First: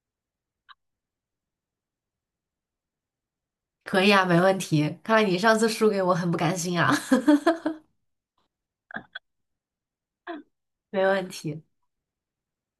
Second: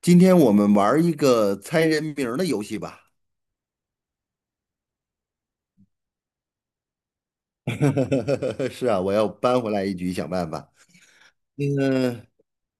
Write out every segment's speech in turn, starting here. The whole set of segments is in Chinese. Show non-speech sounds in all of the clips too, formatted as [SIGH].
今天我们玩儿一个猜人名儿的游戏吧。可以啊，没问题。看来你上次输给我很不甘心啊，[LAUGHS] [LAUGHS] 是啊，我要扳回来一局，想办法。没问题，那个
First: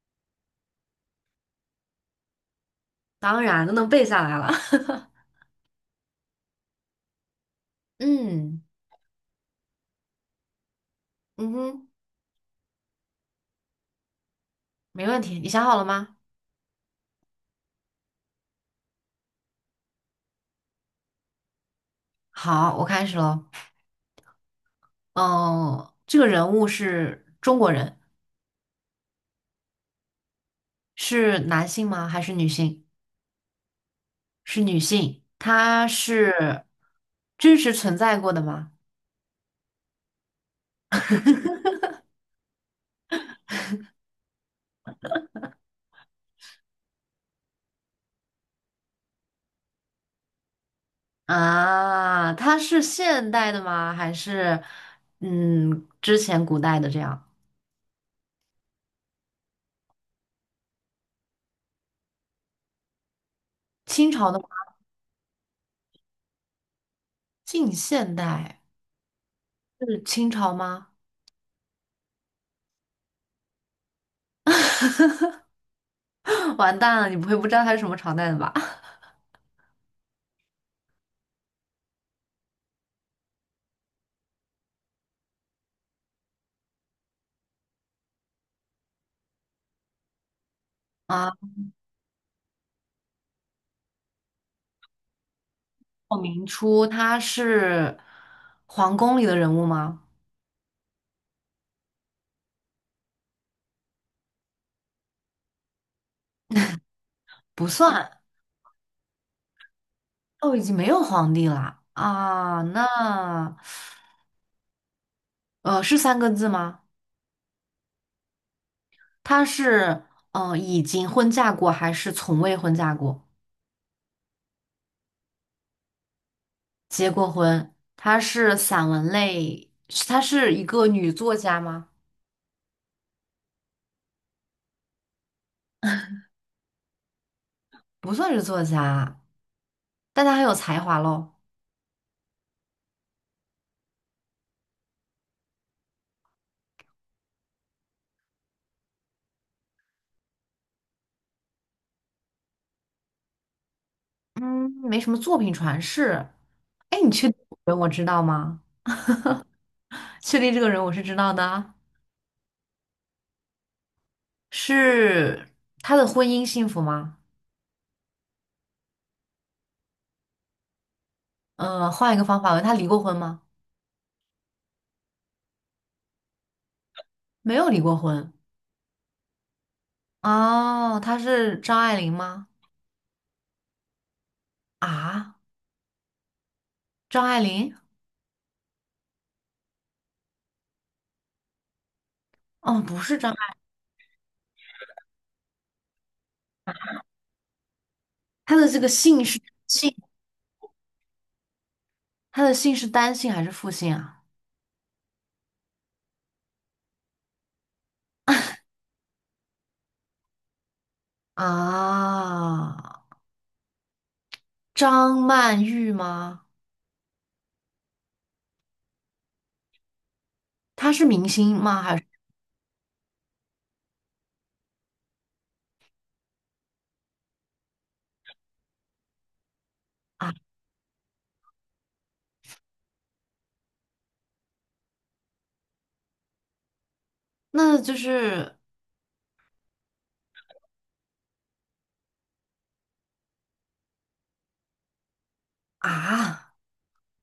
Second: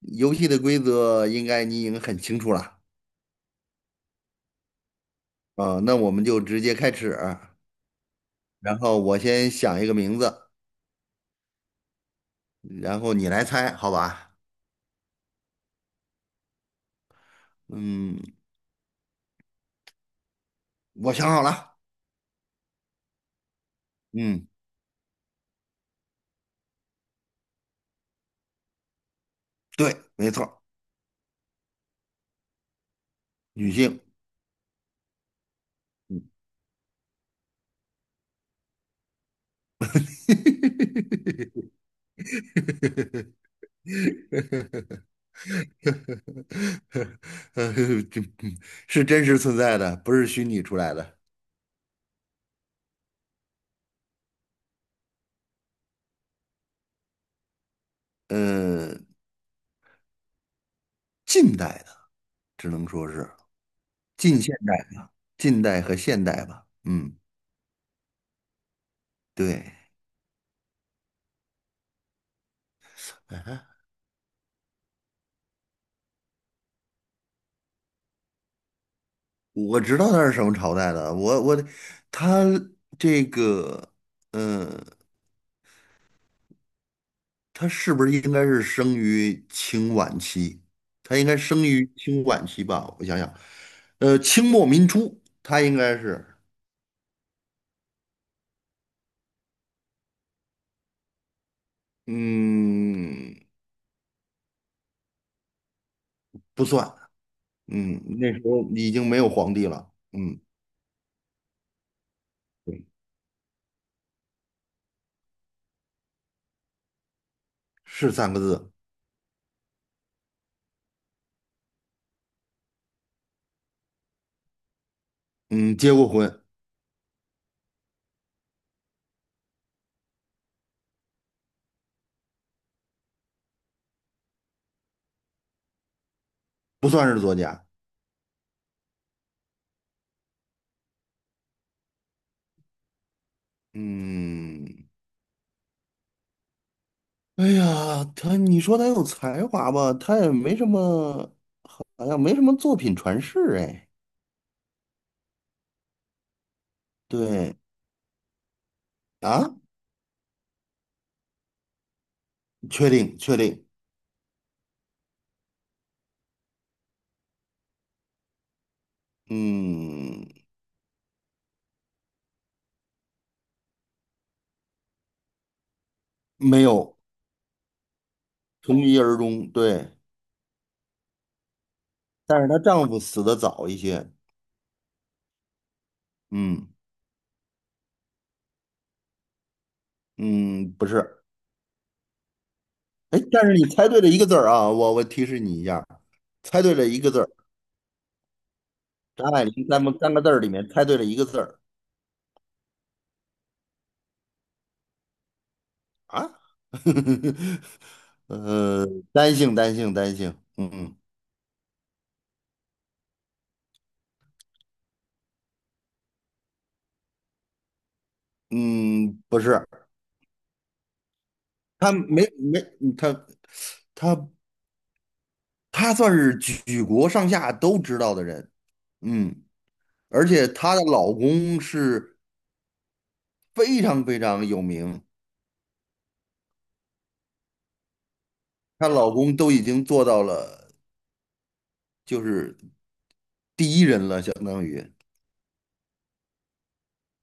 游戏的规则应该你已经很清楚了。当然都能背下来了。[LAUGHS] 啊，那我们就直接开始。嗯然后我先想一个名字，嗯哼，然后你来猜，好吧？没问题。你想好了吗？嗯，我想好了。好，我开始喽。嗯，嗯，这个人物是中国人，对，没错儿，是男性吗？还是女性？女性。是女性。她是真实存在过的吗？[LAUGHS] 呃，这是真实存在的，不是虚拟出来的。啊，她是现代的吗？还是之前古代的这样？呃，近代的，只能说是清朝的近吗？现代、近代和现代吧。嗯，近现代对，是清朝吗？哎， [LAUGHS] 完蛋了，你不会不知道他是什么朝代的吧？我知道他是什么朝代的。我他这个，嗯，他是不是应该是生于清晚期？他应啊，该生于清晚期吧？我想想，清末民初，他应该鲍是，明初他是皇宫里的人物吗？嗯，不算，不嗯，算，那时候已经没有皇帝了。嗯，哦，已经没有皇帝了啊。那是三个字吗？是三个字。他是已经婚嫁过还是从未婚嫁过？嗯，结过婚。结过婚？他是散文类，他是一个女作家吗？不算是作家。不算是作家啊，但她很有才华喽。嗯，哎呀，他，你说他有才华吧，他也没什么，好像没什么作品传世哎。嗯，没什么作品传世。哎，你确定这对个人我知道吗？啊，确定这个人我是知道的啊。确定确定。是他的婚姻幸福吗？嗯，嗯，换一个方法问，他离过婚吗？没有，没有离过婚。从一而终。对，哦，他是张爱玲但是吗？她丈夫死的早一些。啊，嗯，张爱玲？嗯，不是。哦，不是哎，张但是爱。你猜对了一个字儿啊，我提示你一下，猜对了一个字儿，她的这个姓张是爱玲咱们姓，三个字儿里面猜对了一个字儿。她的姓是单姓还是复姓啊？啊，[LAUGHS] 呃，单性单性单性，嗯。啊，张曼玉吗？嗯，不是。她是明星吗？他还是没没他他他算是举国上下都知道的人，嗯，而啊？且她的老公是非常非常有名，那就是她老公都已经做到了，就是第一人了，相当于，啊，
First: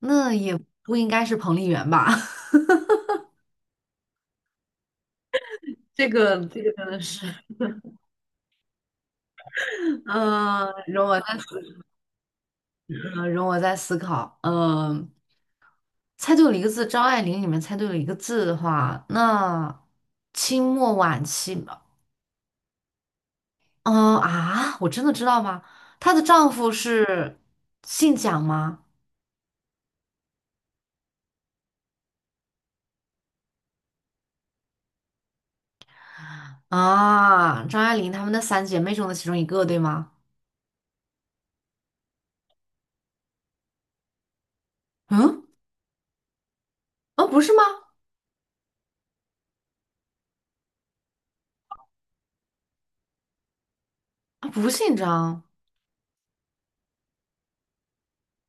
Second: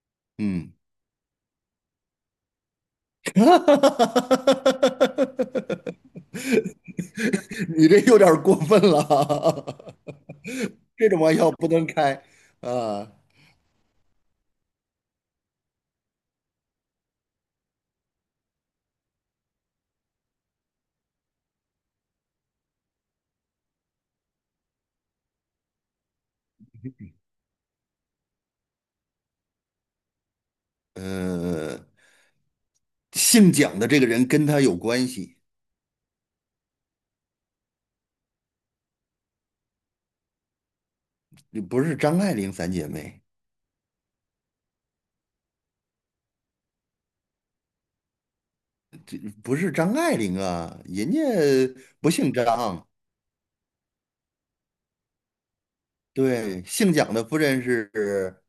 那也嗯。不应该是彭丽媛吧？[LAUGHS] [LAUGHS] 这个真的是。你这有点儿过分了。[LAUGHS] 嗯、容这种我再玩笑不能开啊。容我再思考。嗯、猜对了一个字，张爱玲里面猜对了一个字的话，那清末晚期吧。嗯、啊，我真的知道吗？她的丈夫是姓蒋吗？呃，姓蒋的这个人跟他有关系，啊，张爱玲她们的三姐妹中的其中一个，对吗？不是张爱玲三姐妹，嗯，啊，不是吗？这不是张爱玲啊，人家不姓张。啊，不姓张对，姓蒋的夫人是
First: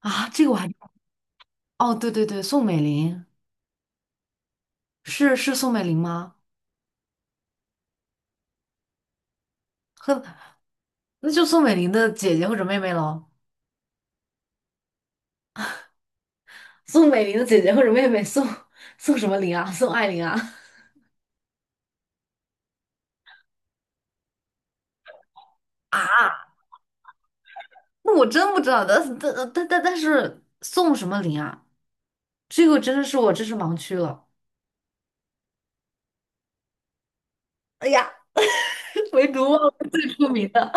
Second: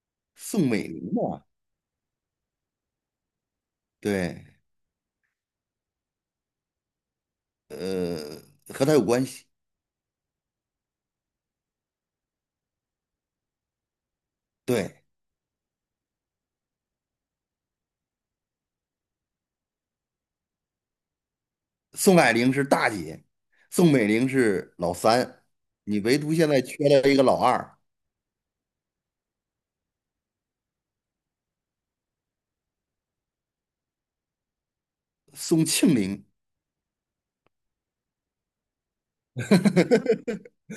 啊，这个我还。宋美龄嘛？哦，对对对，宋美龄。对，是宋美龄吗？呃，和他有关系。呵，那就宋美龄的姐姐或者妹妹喽。对，宋美龄的姐姐或者妹妹宋什么龄啊？宋爱玲啊？宋霭龄是大姐，宋美龄是老三，你唯独现啊，在缺了一个老二，那我真不知道，但是宋什么龄啊？这个真的是我知识盲区了。宋庆龄。哎呀，唯独忘了最 [LAUGHS] 出名的。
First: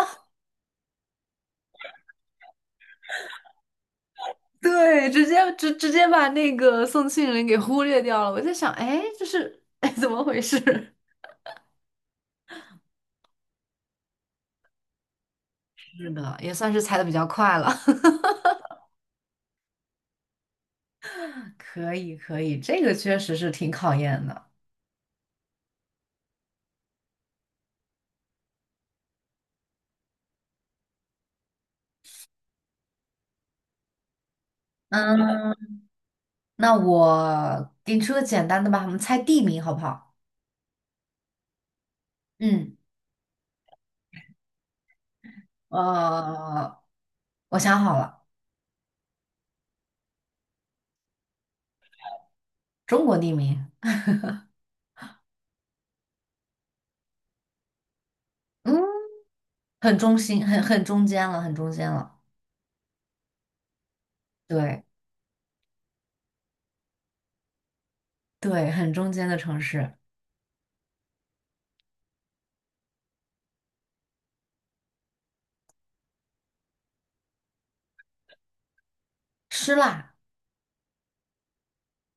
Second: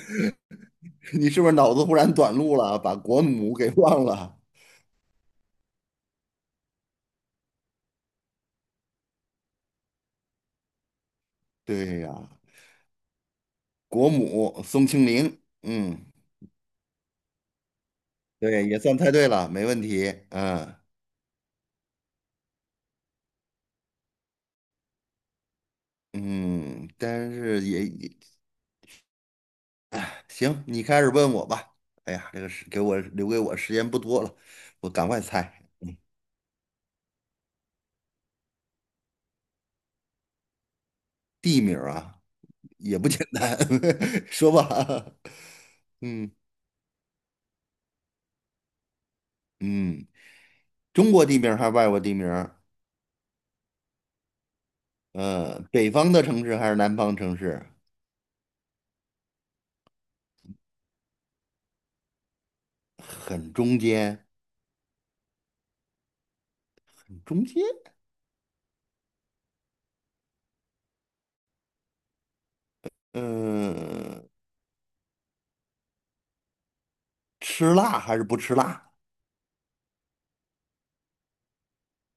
[LAUGHS] 你是不是脑子忽然短路了，把国母给忘 [LAUGHS] 了？对，直接把那个宋庆龄给忽略掉了。我在想，哎，这是哎怎么回事？对呀，国母宋庆龄，嗯，[LAUGHS] 是的，也算是猜的比较快了。对，也算猜对了，没问题。嗯。 [LAUGHS] 可以可以，这个确实是挺考验的。嗯，但是也行，你开始问我吧。哎呀，这个是给我留给我时间不多了，我赶快嗯，猜。那我给你出个简单的吧，我们猜地名好不好？地名儿啊，嗯，也不简单，[LAUGHS] 说吧。[LAUGHS] 嗯。呃，我想好了，嗯，中国地名儿还是外国地名儿？中国地名。嗯，北方的城市还是南方城市？嗯，很中心，很中间了，很中间了，很中间，对中间。对，很中间的城市，嗯，吃辣还是不吃辣？吃辣，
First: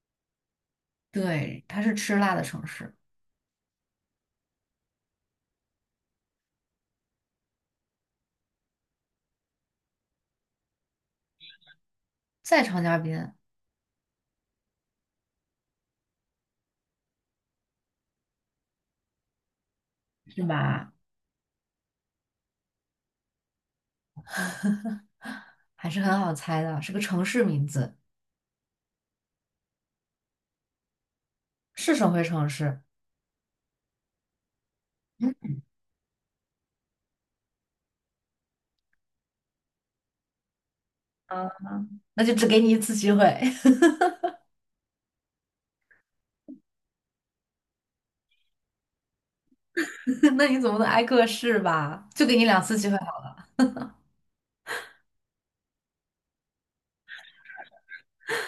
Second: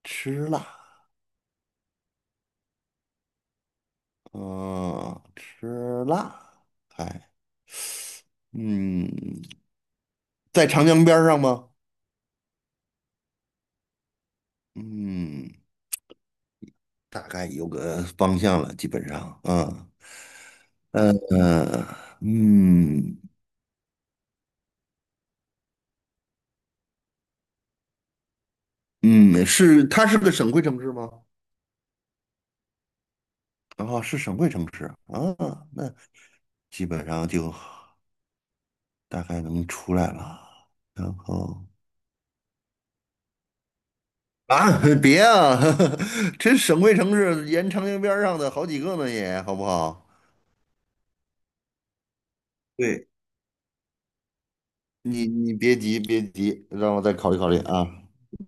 吃辣，对，它是吃辣的城市，嗯，吃辣，哎，嗯，在长江边儿上吗？在长江边嗯，大概有个方向了，基本上，嗯，是吧？嗯，嗯。还是很好猜的，是个城市名字，嗯，是，它是个省会城市吗？是省会城市，哦，是省会城市啊，那基本上就大概能出来了，然啊，后。那就只给你一次机会。[LAUGHS] 啊，别啊，[LAUGHS] 这省会城市沿长江边儿上的好几个呢也，好不好？[LAUGHS] 那你总不能挨个试吧？就给你两次机会对，你别急，别急，让我再考虑考虑啊。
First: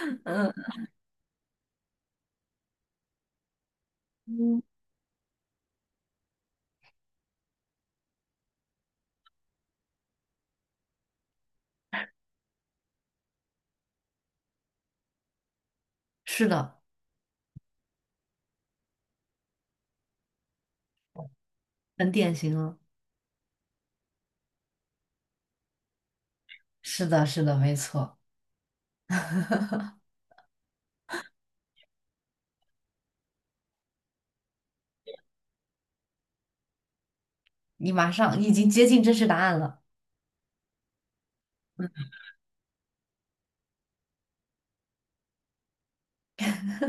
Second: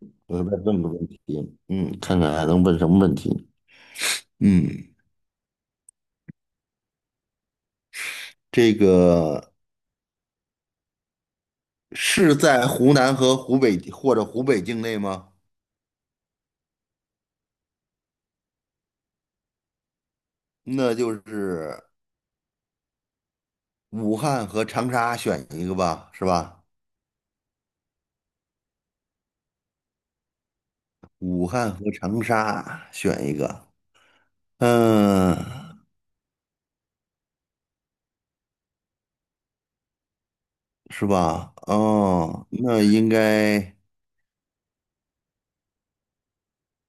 好我再了。嗯，问个问题，嗯，看看还能问什么问题？嗯，嗯，这个是在湖南和湖北或者湖北境内吗？是的。那就是很典型了。武汉和长沙选一个吧，是吧？是的，是的，没错，武汉和长沙选一个，嗯。你马上。你已经接近真实答案了。是吧？哦，那应该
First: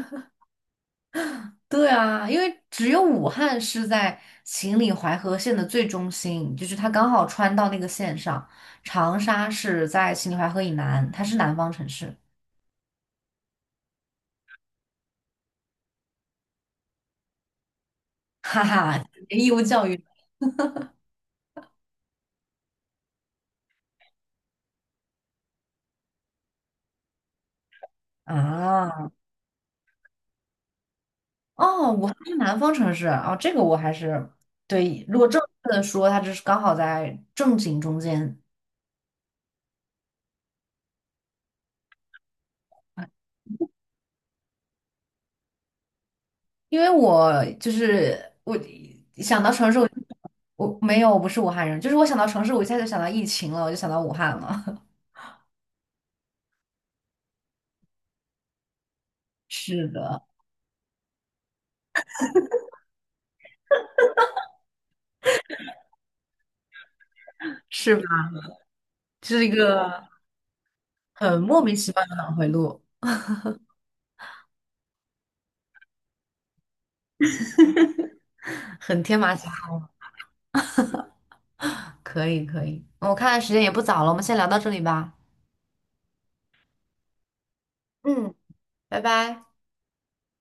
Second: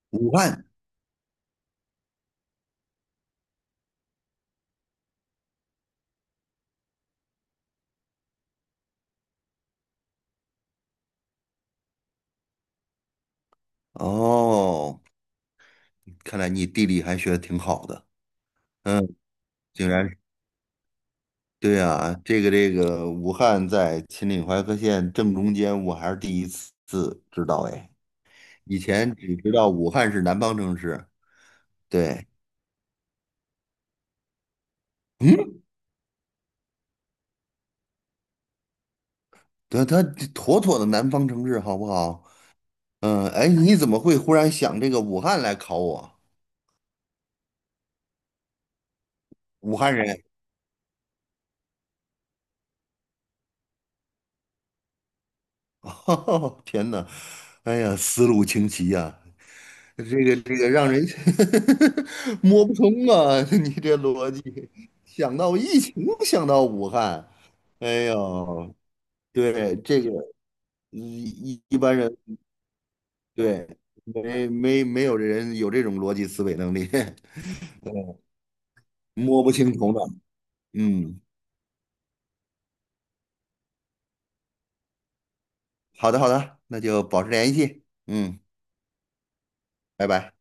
武汉。对啊，因为只有武汉是在秦岭淮河线的最中心，就是它刚好穿到那个线上。长沙是在秦岭淮河以南，它是南方城市。哦，看来你地理还学的挺好的。哈哈，嗯，[LAUGHS] 义务教竟育然是，对啊，这个这个武汉在秦岭淮河线正中间，我还是第一次知道哎，以啊，前只知道武汉是南方城市。哦，武汉对，是南方城市啊。哦，这个我还是对。如果正嗯，确的说，它就是刚好在正经中间。对，它妥妥的南方城市，好不好？嗯，哎，你怎么会忽然想这个武汉来考我？因为我就是我想到城武市汉人，我没有，我不是武汉人，就是我想到城市，我一下就想到疫情了，我就想到武汉了。[LAUGHS] 天呐，哎呀，思路清奇呀、[LAUGHS] 是的，这个这个让人 [LAUGHS] 摸不通啊！[LAUGHS] 你这逻辑，想到疫情，想到武汉，是哎吧？呦，这是一对这个个，一很莫一名一其般妙人，的脑回路，对，没有人有这种逻辑思维能力，[LAUGHS] 对，很天马摸行不清空。头脑。嗯，可以，可以。嗯我看时间也不早了，我们先聊到这里吧。好的好的，那就保持联系。嗯，嗯，拜拜。拜拜。